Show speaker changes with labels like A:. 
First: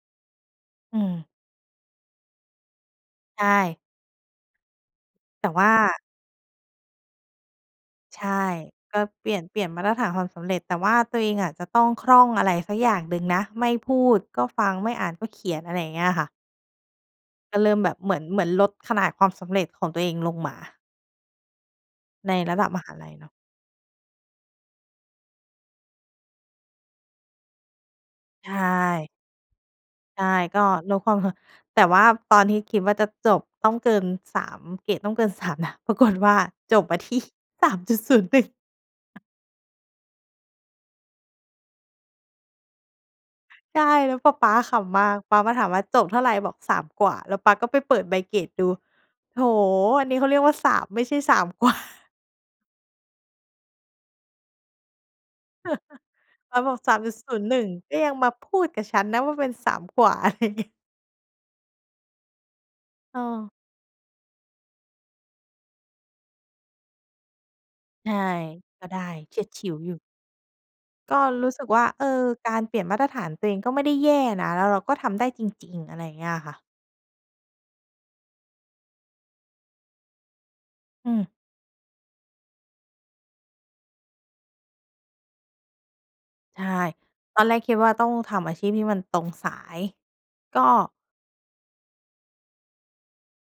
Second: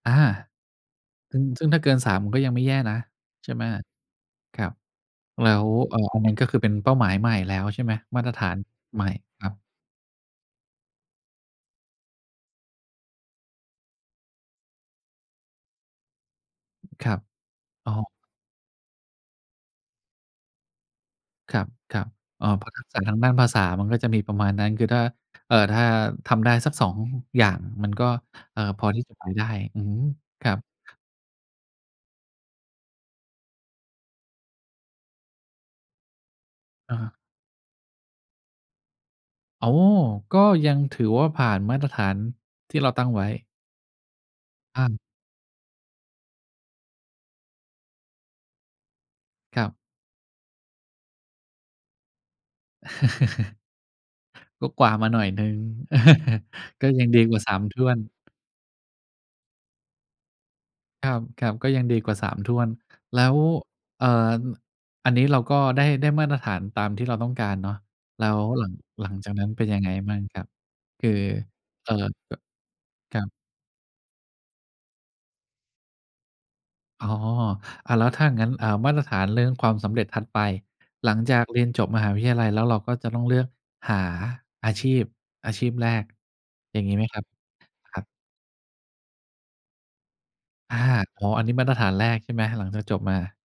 A: อา
B: อืม
A: ซึ่ง ซึ่งถ้าเกิน 3 ก็ยังไม่แย่นะ
B: ใช
A: ใช่ไหม
B: ่
A: ครับ แ
B: แต
A: ล
B: ่
A: ้
B: ว
A: ว
B: ่
A: เอ่อ
B: า
A: อันนั้น ก็คือเป็นเป้าหมายใหม่แล้ว ใช่ไหม?
B: ใ
A: ม
B: ช
A: าต
B: ่
A: รฐาน
B: ก็
A: ใหม่
B: เปลี่ย
A: ค
B: น
A: รั
B: เปล
A: บ
B: ี่ยนมาตรฐานความสำเร็จ แต่ว่าตัวเองอะจะต้องคล่องอะไรสักอย่างหนึ่งนะ ไม่พูดก็ฟัง ไม่อ่านก็เขียน อะไรอย่างเงี้ยค่ะ
A: ครับ
B: ก็เริ่มแ
A: อ
B: บ
A: ้
B: บ
A: อ
B: เหมือน เหมือนลดขนาดความสำเร็จของตัวเองลงมา
A: ครับ
B: ใน
A: ๆ อ้อ
B: ระ
A: เ
B: ด
A: พ
B: ั
A: รา
B: บ
A: ะ
B: ม
A: ทัก
B: หา
A: ษะ
B: ลั
A: ท
B: ย
A: าง
B: เน
A: ด้
B: า
A: า
B: ะ
A: นภาษามันก็จะมีประมาณนั้นคือถ้า เอ่อ ถ้าทำได้สัก 2 อย่างมันก็
B: ใช
A: เออ พอที
B: ่
A: ่จะไปได้ อือฮึ
B: ใช่
A: ครั
B: ก
A: บ
B: ็ลดความสำ แต่ว่าตอนที่คิดว่าจะจบต้องเกิน 3 เกรดต้องเกิน 3 นะ ปรากฏ ว่าจบ
A: อ
B: ม
A: ะ
B: า
A: ฮ
B: ท
A: ะ
B: ี่ 3.01
A: อ๋อ ก็ยังถือว่าผ่านมาตรฐานที่เราตั้งไว้
B: ใช่ แล้วปะป๊าข
A: อา
B: ำมาก ป๊ามาถามว่า "จบเท่าไร?" "บอก 3 กว่า" แล้วป๊าก็ไปเปิดใบเกรดดู "โอ้โ
A: ครับ
B: ฮ อันนี้เขาเรียกว่า 3 ไม่ใช่ 3 กว่า"
A: ก็กว่ามาหน่อยหนึ่ง
B: ป๊าบอก
A: ก็
B: "สาม
A: ยัง
B: จุด
A: ดี
B: ศ
A: ก
B: ู
A: ว่า
B: นย์
A: ส
B: ห
A: า
B: นึ
A: ม
B: ่ง
A: ถ้ว
B: ก็
A: น
B: ยังมาพูดกับฉันนะว่าเป็น 3 กว่า" อะไรเงี้ย
A: ครับ ๆ ก็ยังดีกว่า 3 ถ้วน แล้ว
B: เออ
A: เอ่อ อ อันนี้เราก็ได้ ได้มาตรฐานตามที่เราต้องการเนาะ
B: ใช่
A: แล้วหลัง
B: ก็ได้
A: หลังจา
B: เ
A: ก
B: ฉี
A: น
B: ย
A: ั้
B: ด
A: น
B: ฉ
A: เป็
B: ิ
A: น
B: ว
A: ยัง
B: อ
A: ไ
B: ย
A: ง
B: ู่
A: บ้างครับ? คือ
B: ก็รู้สึกว่า
A: เอ่อ
B: เออ
A: แบบ
B: การเปลี่ยนมาตร
A: ค
B: ฐ
A: รั
B: าน
A: บ
B: ตัวเองก็ไม่ได้แย่นะ แล้วเราก็ทำได้จริง ๆ อะไรอย่างเงี้ยค่ะ
A: อ๋อ อะ แล้วถ้าอย่างงั้น อ่า มาตรฐานเรื่องความสำเร็จถัดไป ห
B: อ
A: ล
B: ื
A: ัง
B: ม
A: จากเรียนจบมหาวิทยาลัยแล้ว เราก็จะต้องเลือกหาอาชีพ อาชีพแรก
B: ใช่
A: อย่างงี้ไหมครับ?
B: ตอนแรกคิดว่า
A: ครั
B: ต้
A: บ
B: องทำอาชีพที่มันตรงสาย ก็
A: อา อ๋อ อันนี้มาตรฐานแรกใช่ไหม? หลังจากจบมา